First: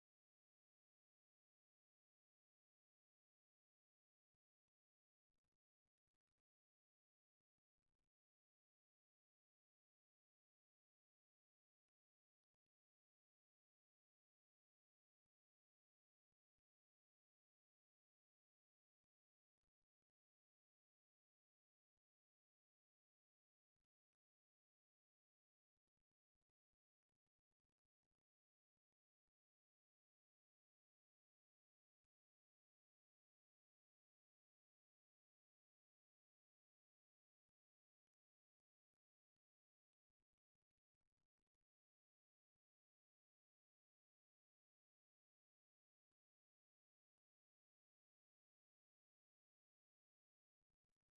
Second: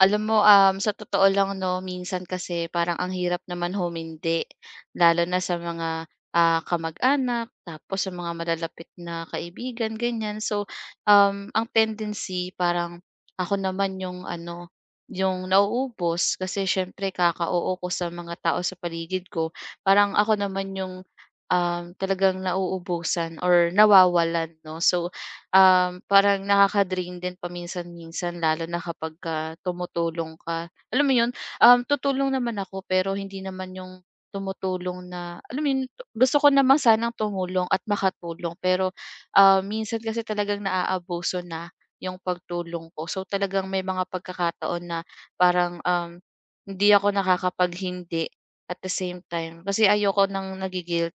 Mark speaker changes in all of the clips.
Speaker 1: Alam mo, sa totoo lang 'no, minsan kasi parang ang hirap naman humindi, lalo na sa mga, kamag-anak, tapos sa mga malalapit na kaibigan, ganyan. So, ang tendency parang ako naman yung ano, yung nauubos kasi siyempre kaka-oo ko sa mga tao sa paligid ko. Parang ako naman yung, talagang nauubusan or nawawalan 'no. So, parang nakaka-drain din paminsan-minsan lalo na kapagka tumutulong ka. Alam mo 'yun, tutulong naman ako pero hindi naman 'yung tumutulong na alam mo 'yun, gusto ko naman sanang tumulong at makatulong pero, minsan kasi talagang naaabuso na 'yung pagtulong ko. So, talagang may mga pagkakataon na parang, hindi ako nakakapaghindi at the same time kasi ayoko ng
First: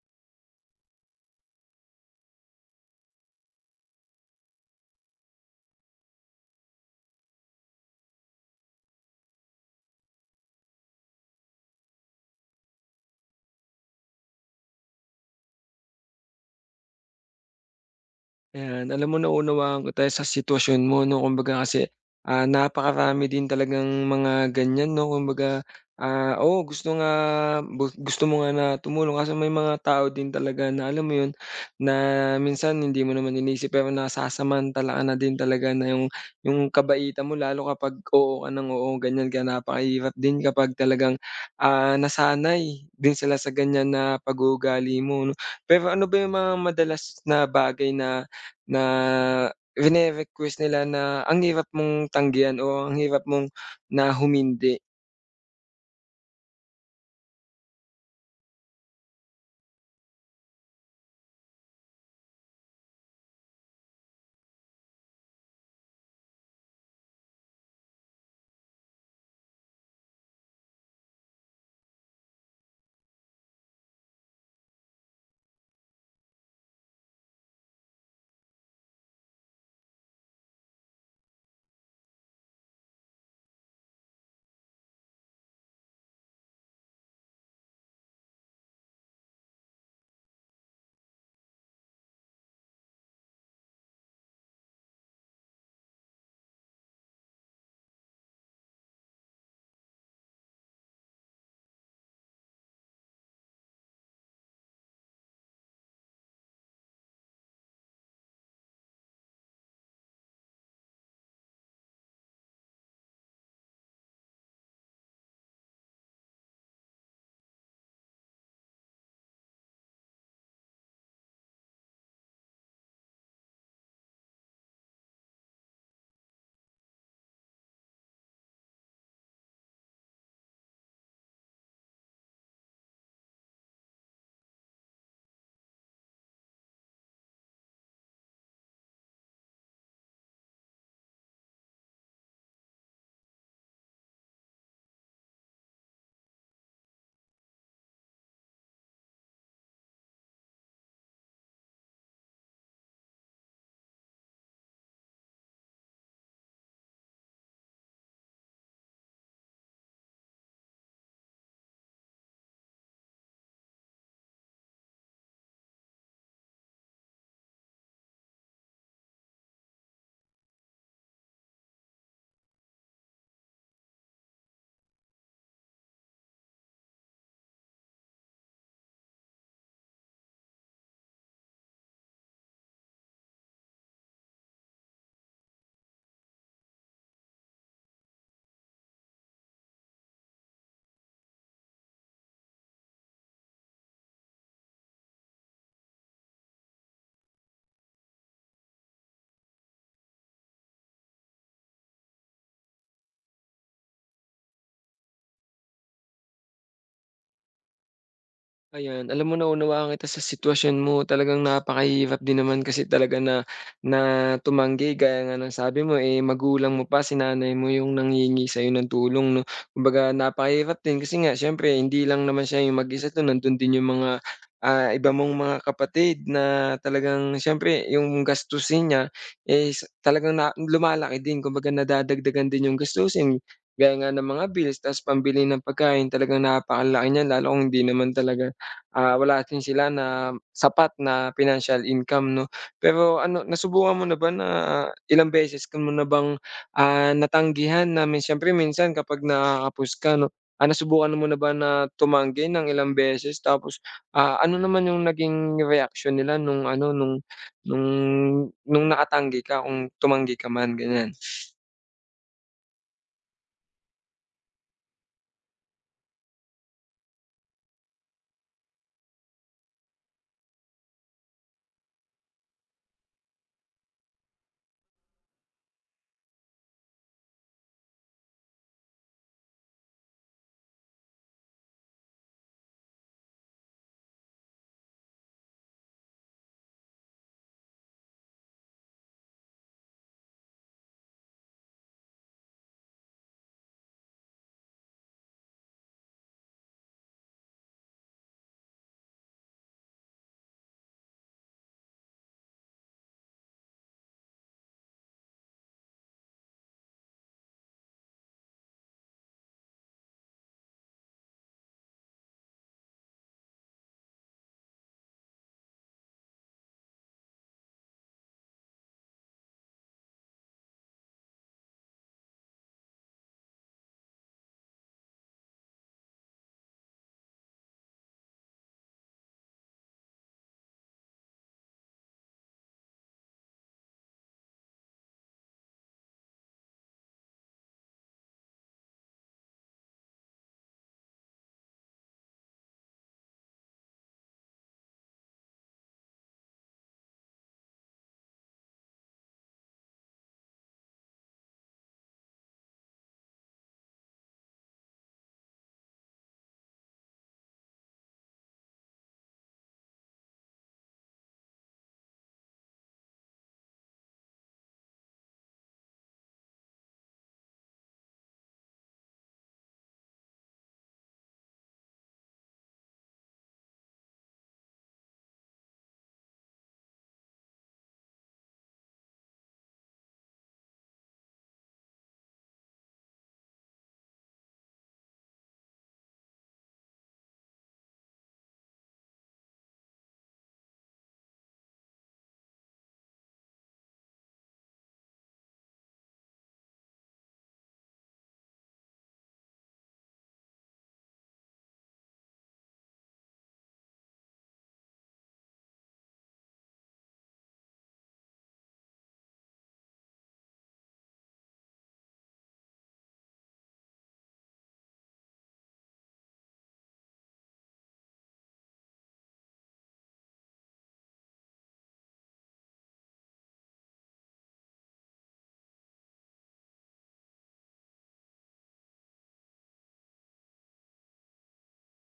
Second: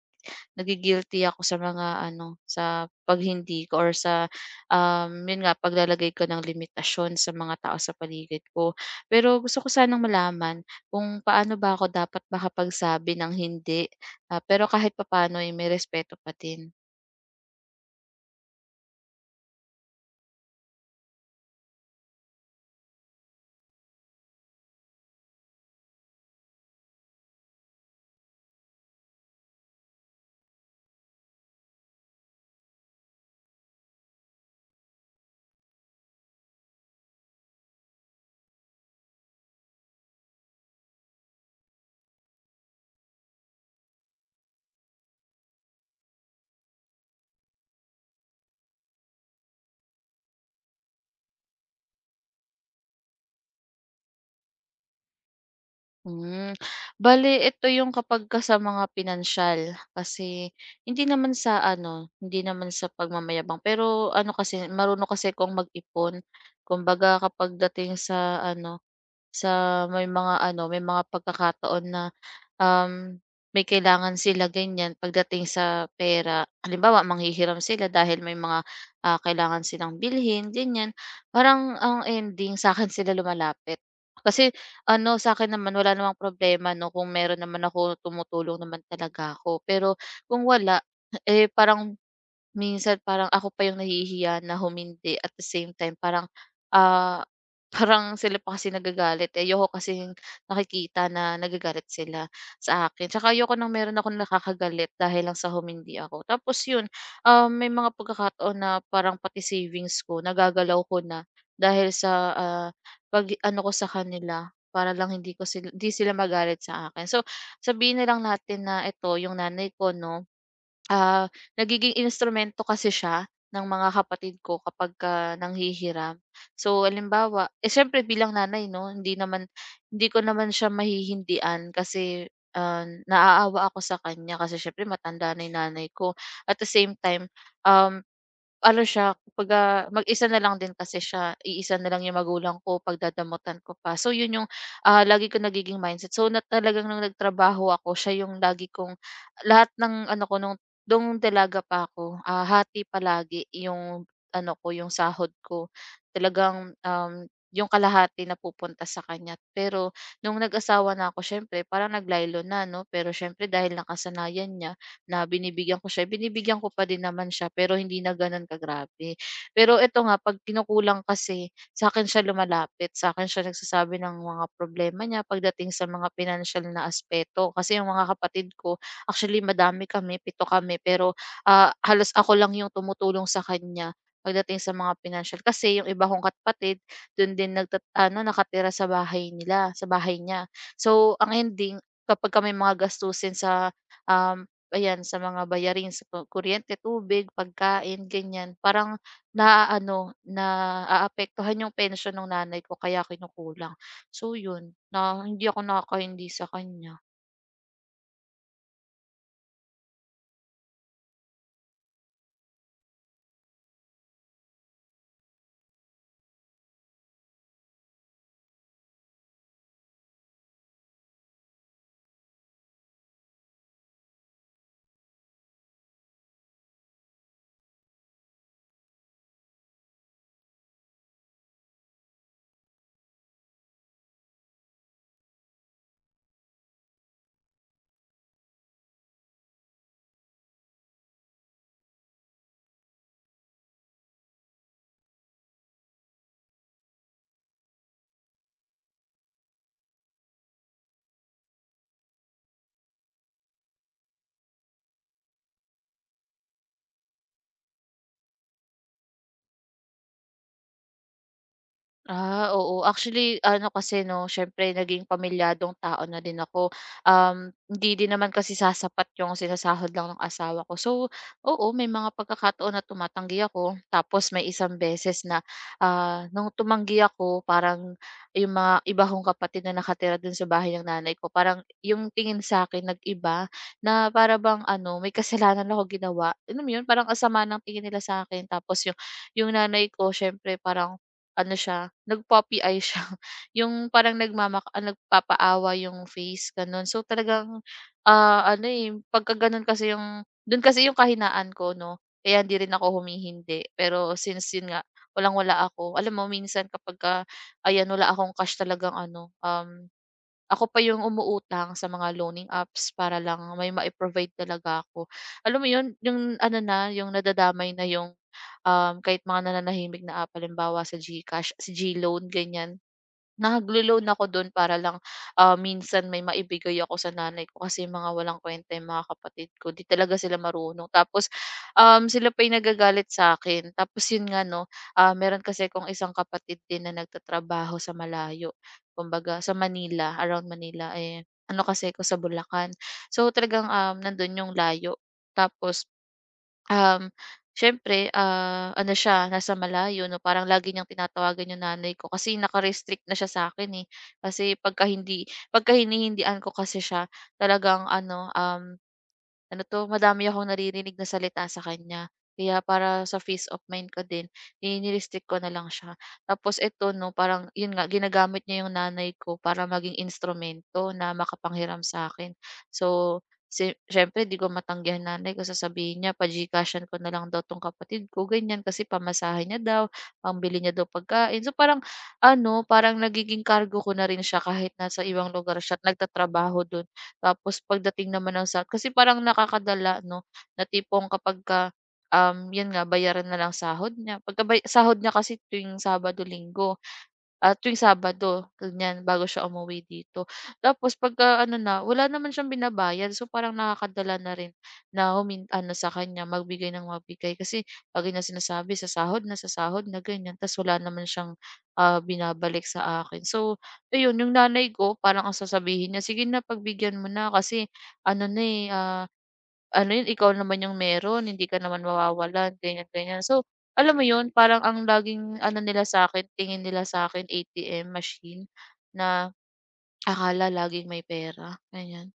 Speaker 1: nagigilty ako sa mga ano, sa 'pag hindi ko or sa, 'yun nga paglalagay ko ng limitasyon sa mga tao sa paligid ko. Pero gusto ko sanang malaman kung paano ba ako dapat makapagsabi ng hindi, pero kahit papaano, eh, may respeto pa din.
Speaker 2: Ayan, alam mo naunawaan kita sa sitwasyon mo 'no, kumbaga kasi, napakarami din talagang mga ganyan 'no, kumbaga, oo gusto nga gusto mo nga na tumulong kasi may mga tao din talaga na alam mo 'yun, na minsan hindi mo naman iniisip pero nasasamantala ka na din talaga na 'yung kabaitan mo lalo kapag oo ka ng oo, ganyan kaya napakahirap din kapag talagang, nasanay din sila sa ganyan na pag-uugali mo 'no. Pero ano ba 'yung mga madalas na bagay na na rine-request nila na ang hirap mong tanggihan o ang hirap mong na humindi.
Speaker 1: Hmm, Bale ito yung kapagka sa mga pinansiyal kasi hindi naman sa ano, hindi naman sa pagmamayabang pero ano kasi marunong kasi akong mag-ipon. Kumbaga kapag dating sa ano sa may mga ano, may mga pagkakataon na, um, may kailangan sila ganyan pagdating sa pera. Halimbawa, manghihiram sila dahil may mga, kailangan silang bilhin ganyan. Parang ang ending sa akin sila lumalapit. Kasi ano, sa akin naman wala namang problema 'no, kung meron naman ako tumutulong naman talaga ako. Pero kung wala, eh, parang minsan parang ako pa yung nahihiya na humindi at the same time parang, ah, parang sila pa kasi nagagalit, eh, ayoko kasi nakikita na nagagalit sila sa akin. Tsaka ayoko ng meron akong nakakagalit dahil lang sa humindi ako. Tapos yun, may mga pagkakataon na parang pati savings ko nagagalaw ko na dahil sa, pag-ano ko sa kanila para lang hindi sila magalit sa akin. So, sabihin na lang natin na ito yung nanay ko 'no. Ah, Nagiging instrumento kasi siya ng mga kapatid ko kapagka nanghihiram. So halimbawa eh, siyempre bilang nanay 'no, hindi ko naman siya mahihindian kasi, naaawa ako sa kanya kasi siyempre matanda na yung nanay ko. At the same time, um, ano siya kumbaga mag-isa na lang din kasi siya, iisa na lang yung magulang ko, pagdadamutan ko pa. So yun yung, lagi ko nagiging mindset. So na talagang nung nagtrabaho ako siya yung lagi kong lahat ng ano ko nung dalaga pa ako, hati palagi yung ano ko, yung sahod ko. Talagang, yung kalahati na pupunta sa kanya. Pero nung nag-asawa na ako siyempre parang naglaylo na 'no, pero siyempre dahil nakasanayan niya na binibigyan ko siya, binibigyan ko pa din naman siya pero hindi na gano'n kagrabe. Pero eto nga 'pag kinukulang kasi, sa'kin siya lumalapit, sa'kin siya nagsasabi ng mga problema niya pagdating sa mga financial na aspeto. Kasi yung mga kapatid ko. Actually madami kami, pito kami pero, halos ako lang yung tumutulong sa kanya pagdating sa mga financial. Kasi yung iba kong kapatid dun din ano nakatira sa bahay nila, sa bahay niya. So ang ending kapag kami mga gastusin sa, um, ayan sa mga bayarin sa kuryente, tubig, pagkain, ganyan, parang naaano, naaapektuhan yung pension ng nanay ko kaya kinukulang. So yun, na hindi ako nakakahindi sa kanya.
Speaker 2: Ayan, alam mo naunawaan kita sa sitwasyon mo. Talagang napakahirap din naman kasi talaga na na tumanggi gaya nga ng sabi mo, eh, magulang mo pa, si nanay mo yung nanghihingi sa'yo ng tulong 'no. Kumbaga napakahirap din kasi nga siyempre hindi lang naman siya yung mag-isa dun, nandun din yung mga, iba mong mga kapatid na talagang siyempre yung gastusin niya is talagang na lumalaki din. Kumbaga nadadagdagan din yung gastusin gaya nga ng mga bills ta's pambili ng pagkain. Talagang napakalaki niya lalo kung hindi naman talaga. Ah, wala din sila na sapat na financial income 'no. Pero ano, nasubukan mo na ba na ilang beses ka mo na bang, natanggihan na min siyempre minsan kapag nakakapos ka 'no, nasubukan mo na ba na tumanggi ng ilang beses tapos, ano naman yung naging reaction nila nung ano, nung nung nakatanggi ka, kung tumanggi ka man, ganyan?
Speaker 1: Oo. Actually, ano kasi 'no, siyempre naging pamilyadong tao na din ako. Hindi din naman kasi sasapat yung sinasahod lang ng asawa ko. So, oo, may mga pagkakataon na tumatanggi ako. Tapos may isang beses na, nung tumanggi ako parang yung mga iba kong kapatid na nakatira dun sa bahay ng nanay ko, parang yung tingin sa'kin nag-iba na para bang ano, may kasalanan ako ginawa. Ano mo yun, parang ang sama ng tingin nila sa'kin. Tapos yung nanay ko siyempre parang ano siya, nag-poppy eye siya, yung parang nagpapaawa yung face gano'n. So talagang, ano, eh, pagka gano'n kasi yung dun kasi yung kahinaan ko 'no, kaya hindi rin ako humihindi. Pero since yun nga, walang-wala ako. Alam mo minsan kapagka ayan, wala akong cash talagang ano, ako pa yung umuutang sa mga loaning apps para lang may mai-provide talaga ako. Alam mo yun, yung ano na, yung nadadamay na yung kahit mga nananahimik na app halimbawa sa GCash, sa GLoan ganyan. Naglo-loan ako dun para lang, minsan may maibigay ako sa nanay ko kasi mga walang kuwenta yung mga kapatid ko, 'di talaga sila marunong. Tapos, sila pa yung nagagalit sa akin. Tapos yun nga 'no, meron kasi akong isang kapatid din na nagtatrabaho sa malayo, kumbaga sa Manila, around Manila, eh, ano kasi ko sa Bulacan. So talagang, nandun yung layo. Tapos Um, siyempre, ano siya, nasa malayo 'no, parang lagi niyang tinatawagan yung nanay ko kasi naka-restrict na siya sa'kin, eh. Kasi pagka hinihindian ko kasi siya talagang ano, ano 'to, madami akong naririnig na salita sa kanya. Kaya para sa peace of mind ko din, eh, ni-restrict ko na lang siya. Tapos eto 'no, parang yun nga, ginagamit niya yung nanay ko para maging instrumento na makapanghiram sa akin. So, siyempre 'di ko matanggihan nanay ko, sasabihin niya pa-GCashan ko na lang daw 'tong kapatid ko, ganyan. Kasi pamasahe niya daw, pangbili niya daw pagkain. So parang ano, parang nagiging cargo ko na rin siya kahit nasa ibang lugar siya at nagtatrabaho dun. Tapos pagdating naman ng sahod kasi parang nakakadala 'no, na tipong kapagka, 'yun nga bayaran na lang sahod niya. Pagka sahod niya kasi tuwing Sabado, Linggo. Tuwing Sabado, ganyan, bago siya umuwi dito. Tapos pagka ano na, wala naman siyang binabayad. So, parang nakakadala na rin na ano sa kanya, magbigay ng magbigay. Kasi lagi niya sinasabi, sa sahod na, ganyan. Tapos wala naman siyang binabalik sa akin. So, ayun, yung nanay ko, parang ang sasabihin niya, sige na, pagbigyan mo na. Kasi, ano na eh, ano yun, ikaw naman yung meron, hindi ka naman mawawalan, ganyan, ganyan. So, alam mo 'yun, parang ang laging ano nila sa akin tingin nila sa'kin ATM machine na akala laging may pera, ganiyan.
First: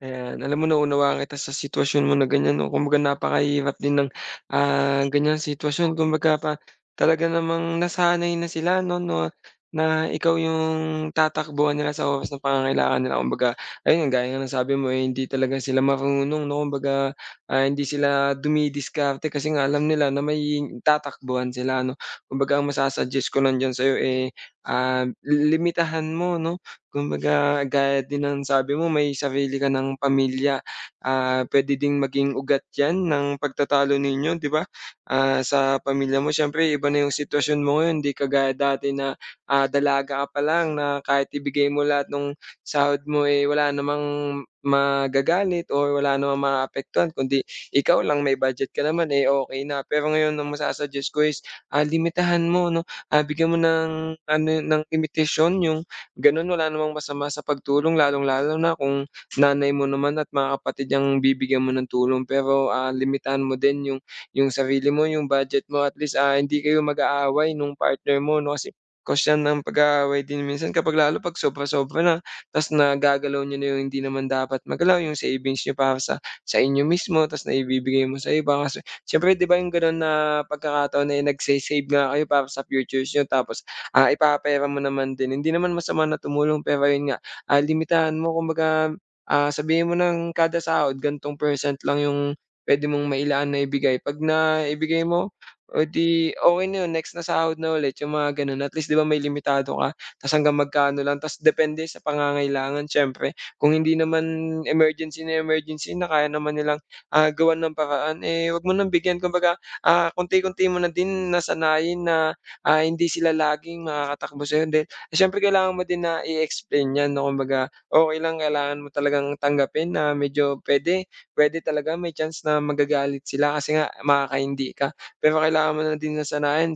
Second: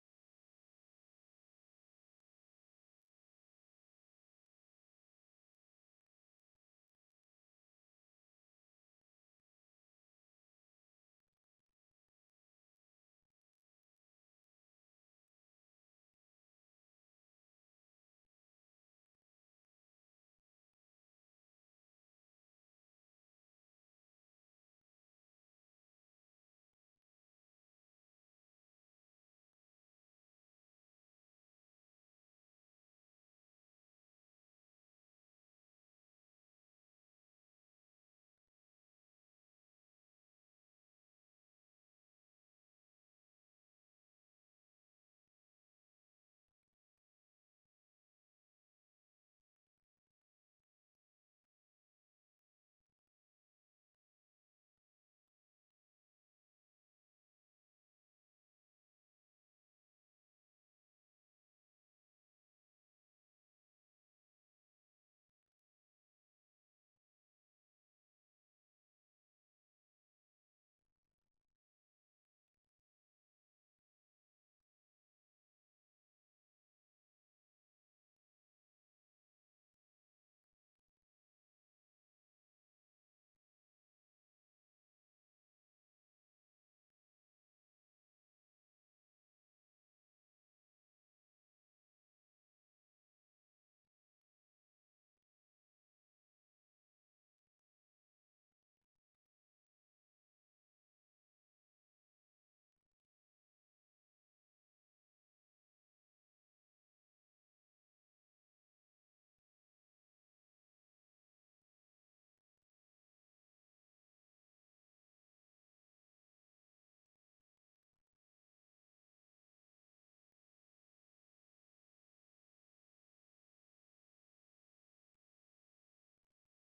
Speaker 2: Ayan, alam mo naunawaan kita sa sitwasyon mo na ganyan 'no, kumbaga napakahirap din ng, ganyang sitwasyon kumbaga pa talaga namang nasanay na sila 'no na na ikaw yung tatakbuhan nila sa oras ng pangangailangan nila. Kumbaga ayun nga, gaya nga ng sabi mo, eh, hindi talaga sila marunong 'no, kumbaga, hindi sila dumidiskarte kasi nga alam nila na may tatakbuhan sila 'no. Kumbaga ang masa-suggest ko lang diyan sa'yo, eh, limitahan mo 'no. Kumbaga gaya din ng sabi mo may sarili ka ng pamilya, puwede ding maging ugat 'yan ng pagtatalo ninyo, 'di ba? Ah, sa pamilya mo siyempre iba na yung sitwasyon mo ngayon, hindi kagaya dati na, dalaga ka pa lang na kahit ibigay mo lahat ng sahod mo, eh, wala namang magagalit or wala namang maaapektuhan kundi ikaw lang, may budget ka naman, eh, okay na. Pero ngayon ang masa ko is, limitahan mo 'no, bigyan mo ng ano, ng limitasyon yung gano'n. Wala namang masama sa pagtulong lalong-lalo na kung nanay mo naman at mga kapatid ang bibigyan mo ng tulong. Pero, ah, limitahan mo din yung sarili mo, yung budget mo, at least, ah, hindi kayo mag-aaway nung partner mo 'no, kasi cause yan ng pag-aaway din minsan kapag lalo 'pag sobra-sobra na ta's nagagalaw niyo na yung hindi naman dapat magalaw, yung savings niyo para sa inyo mismo ta's naibibigay mo sa iba. Kasi siyempre, 'di ba, yung gano'n na pagkakataon, na eh, nagse-save nga kayo para sa futures niyo tapos, ah, ipapera mo naman din. Hindi naman masama na tumulong pero yun nga, limitahan mo, kumbaga, sabihin mo ng kada sahod gan'tong percent lang yung pwede mong mailaan na ibigay, 'pag na ibigay mo, o 'di okay na yun, next na sahod na ulit yung mga gano'n. At least, 'di ba, may limitado ka, ta's hanggang magkano lang ta's depende sa pangangailangan siyempre. Kung hindi naman emergency na kaya naman nilang, gawan ng paraan, eh, huwag mo ng bigyan, kumbaga, konti-konti mo na din nasanayin na hindi sila laging makakatakbo sa'yo, then siyempre kailangan mo din na i-explain 'yan 'no. Kumbaga okey lang, kailangan mo talagang tanggapin na medyo puwede pwede talaga may chance na magagalit sila kasi nga makakahindi ka. Pero kailangan mo na din na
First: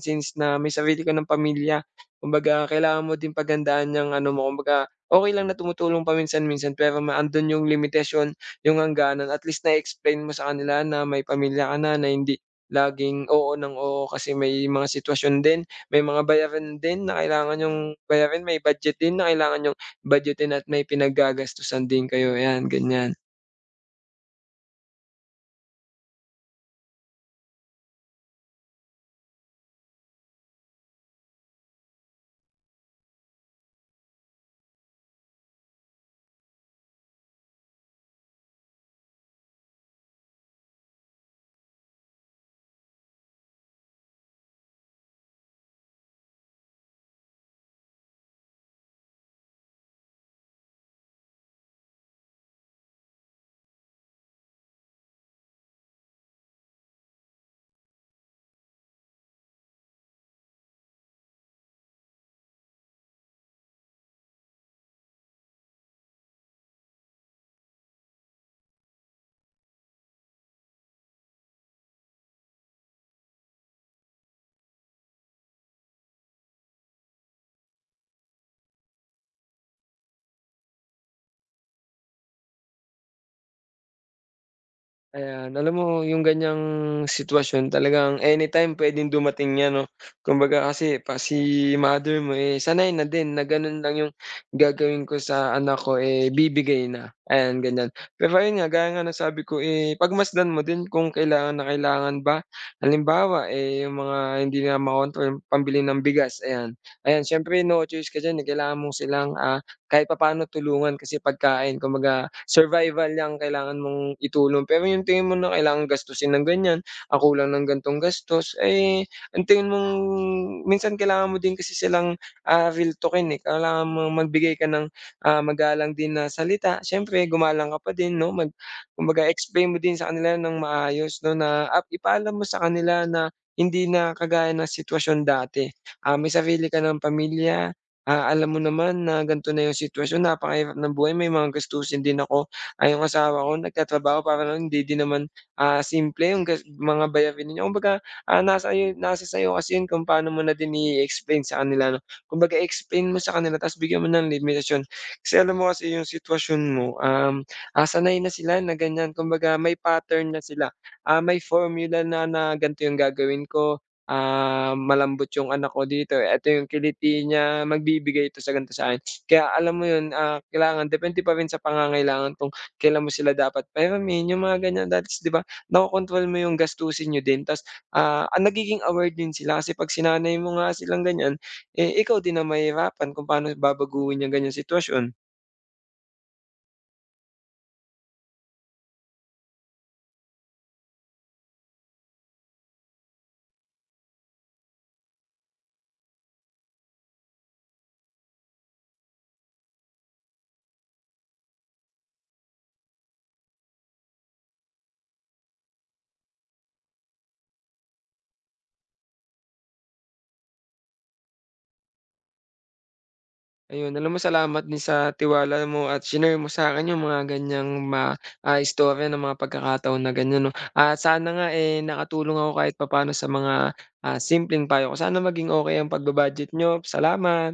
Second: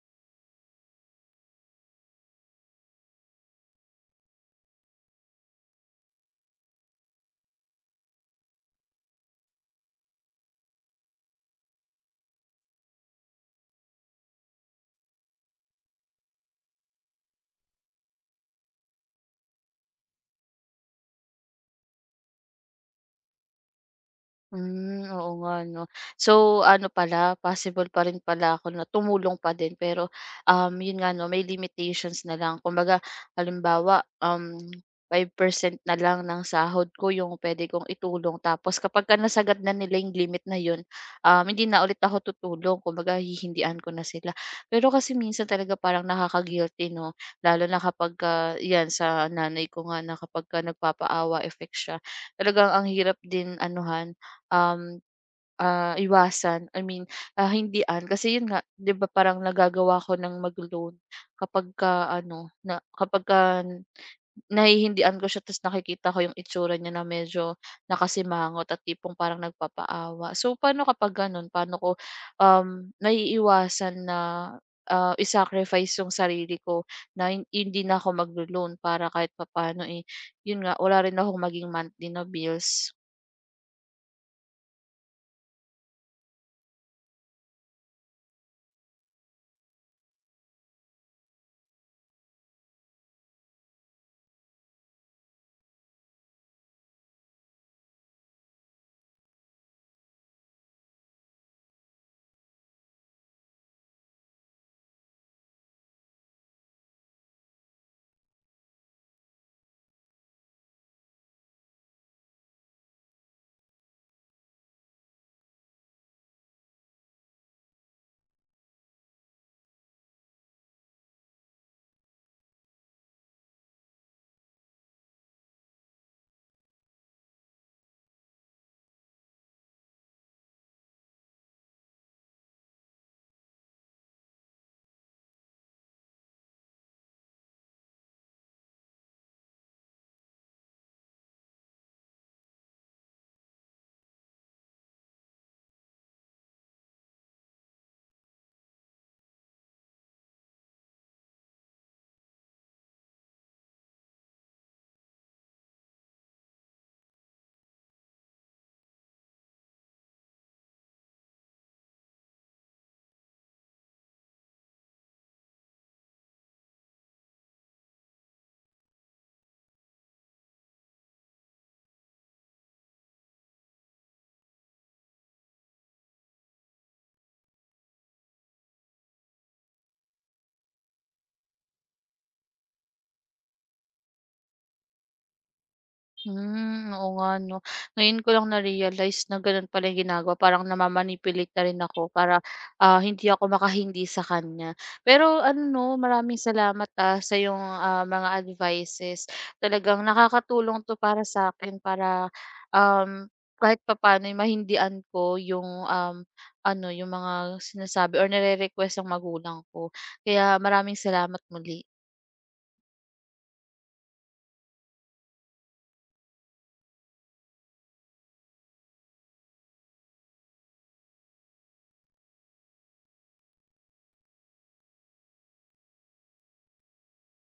Speaker 2: since na may sarili ka ng pamilya, kumbaga kailangan mo din paghandaan 'yang ano mo. Kumbaga okey lang na tumutulong paminsan-minsan pero ma andun yung limitasyon, yung hangganan, at least na-explain mo sa kanila na may pamilya ka na, na hindi laging oo ng oo, kasi may mga sitwasyon din, may mga bayaran din na kailangan yung bayarin, may budget din na kailangan niyong budgetin at may pinaggagastusan din kayo, 'yan, ganyan.
Speaker 1: Hmm, oo nga 'no. So ano pala, possible pa rin pala ako na tumulong pa din pero, yun nga 'no, may limitations na lang. Kumbaga halimbawa, 5% na lang ng sahod ko yung puwede kong itulong tapos kapagka nasagad na nila yung limit na yun, hindi na ulit ako tutulong kumbaga hihindian ko na sila. Pero kasi minsan talaga parang nakaka-guilty 'no, lalo na kapagka 'yan sa nanay ko nga na kapagka nagpapaawa effect siya, talagang ang hirap din anuhan um, iwasan, I mean, hindian. Kasi yun nga, 'di ba parang nagagawa ko ng mag-loan kapag ka ano, na kapagka nahihindian ko siya tapos nakikita ko yung itsura niya na medyo nakasimangot at tipong parang nagpapaawa. So, paano kapag ganun? Paano ko, naiiwasan na, i-sacrifice yung sarili ko na hindi na ako maglo-loan para kahit papaano, eh, yun nga, wala rin akong maging monthly na bills.
Speaker 2: Ayan, alam mo yung ganiyang sitwasyon talagang anytime puwedeng dumating 'yan 'no. Kumbaga kasi pa si mother mo, eh, sanay na din na gano'n lang yung gagawin ko sa anak ko, eh, bibigay na, ayan ganiyan. Pero ayun nga, gaya nga ng sabi ko, eh, pagmasdan mo din kung kailangan na kailangan ba. Halimbawa, eh, yung mga hindi na makontrol, pambili ng bigas, ayan. Ayan siyempre no choice ka diyan, eh, kailangan mo silang, ah, kahit papaano tulungan kasi pagkain, kumbaga survival lang kailangan mong itulong. Pero yung tingin mo na kailangang gastusin ng ganyan, ang kulang ng gantong gastos, eh, ang tingin mong minsan kailangan mo din kasi silang, real talk-in, eh, kailangan mong magbigay ka ng, magalang din na salita. Siyempre gumalang ka pa din 'no, mag kumbaga explain mo din sa kanila ng maayos 'no na at ipaalam mo sa kanila na hindi na kagaya ng sitwasyon dati. Ah, may sarili ka ng pamilya. Ah, alam mo naman na gan'to na yung sitwasyon, napakahirap ng buhay, may mga gastusin din ako. Ah, yung asawa ko nagtatrabaho para lang hindi din naman, simple yung gas mga bayarin niya. Kumbaga, ah, nasa iyo nasa sa'yo kasi yun kung paano mo na din i-explain sa kanila 'no. Kumbaga explain mo sa kanila ta's bigyan mo ng limitasyon. Kasi alam mo kasi yung sitwasyon mo, sanay na sila na ganyan, kumbaga may pattern na sila. Ah, may formula na na gan'to yung gagawin ko. Ah, malambot yung anak ko dito, eh. Eto yung kiliti niya, magbibigay ito sa ganito sa akin. Kaya alam mo yun, ah, kailangan depende pa rin sa pangangailangan kung kailan mo sila dapat pahiramin, yung mga ganyan. That is, 'di ba, nakokontrol mo yung gastusin niyo din ta's, ang nagiging aware din sila kasi 'pag sinanay mo nga silang ganyan, eh, ikaw din ang mahihirapan kung paano babaguhin yung ganyang sitwasyon.
Speaker 1: Hmm, oo nga 'no. Ngayon ko lang na-realize na gano'n pala yung ginagawa, parang nama na rin ako para, hindi ako makahindi sa kanya. Pero ano 'no, maraming salamat, sa yung mga advices. Talagang nakakatulong 'to para sa akin para, um, kahit papaano'y mahindian ko yung, ano, yung mga sinasabi or nire-request ng magulang ko. Kaya maraming salamat muli.
Speaker 2: Ayun, alam mo salamat din sa tiwala mo at shinare mo sa'kin yung mga ganiyang ma istorya ng mga pagkakataon na ganiyan 'no. At sana nga, eh, nakatulong ako kahit papaano sa mga, simpleng payo ko. Sana maging okey ang pagba-budget niyo. Salamat.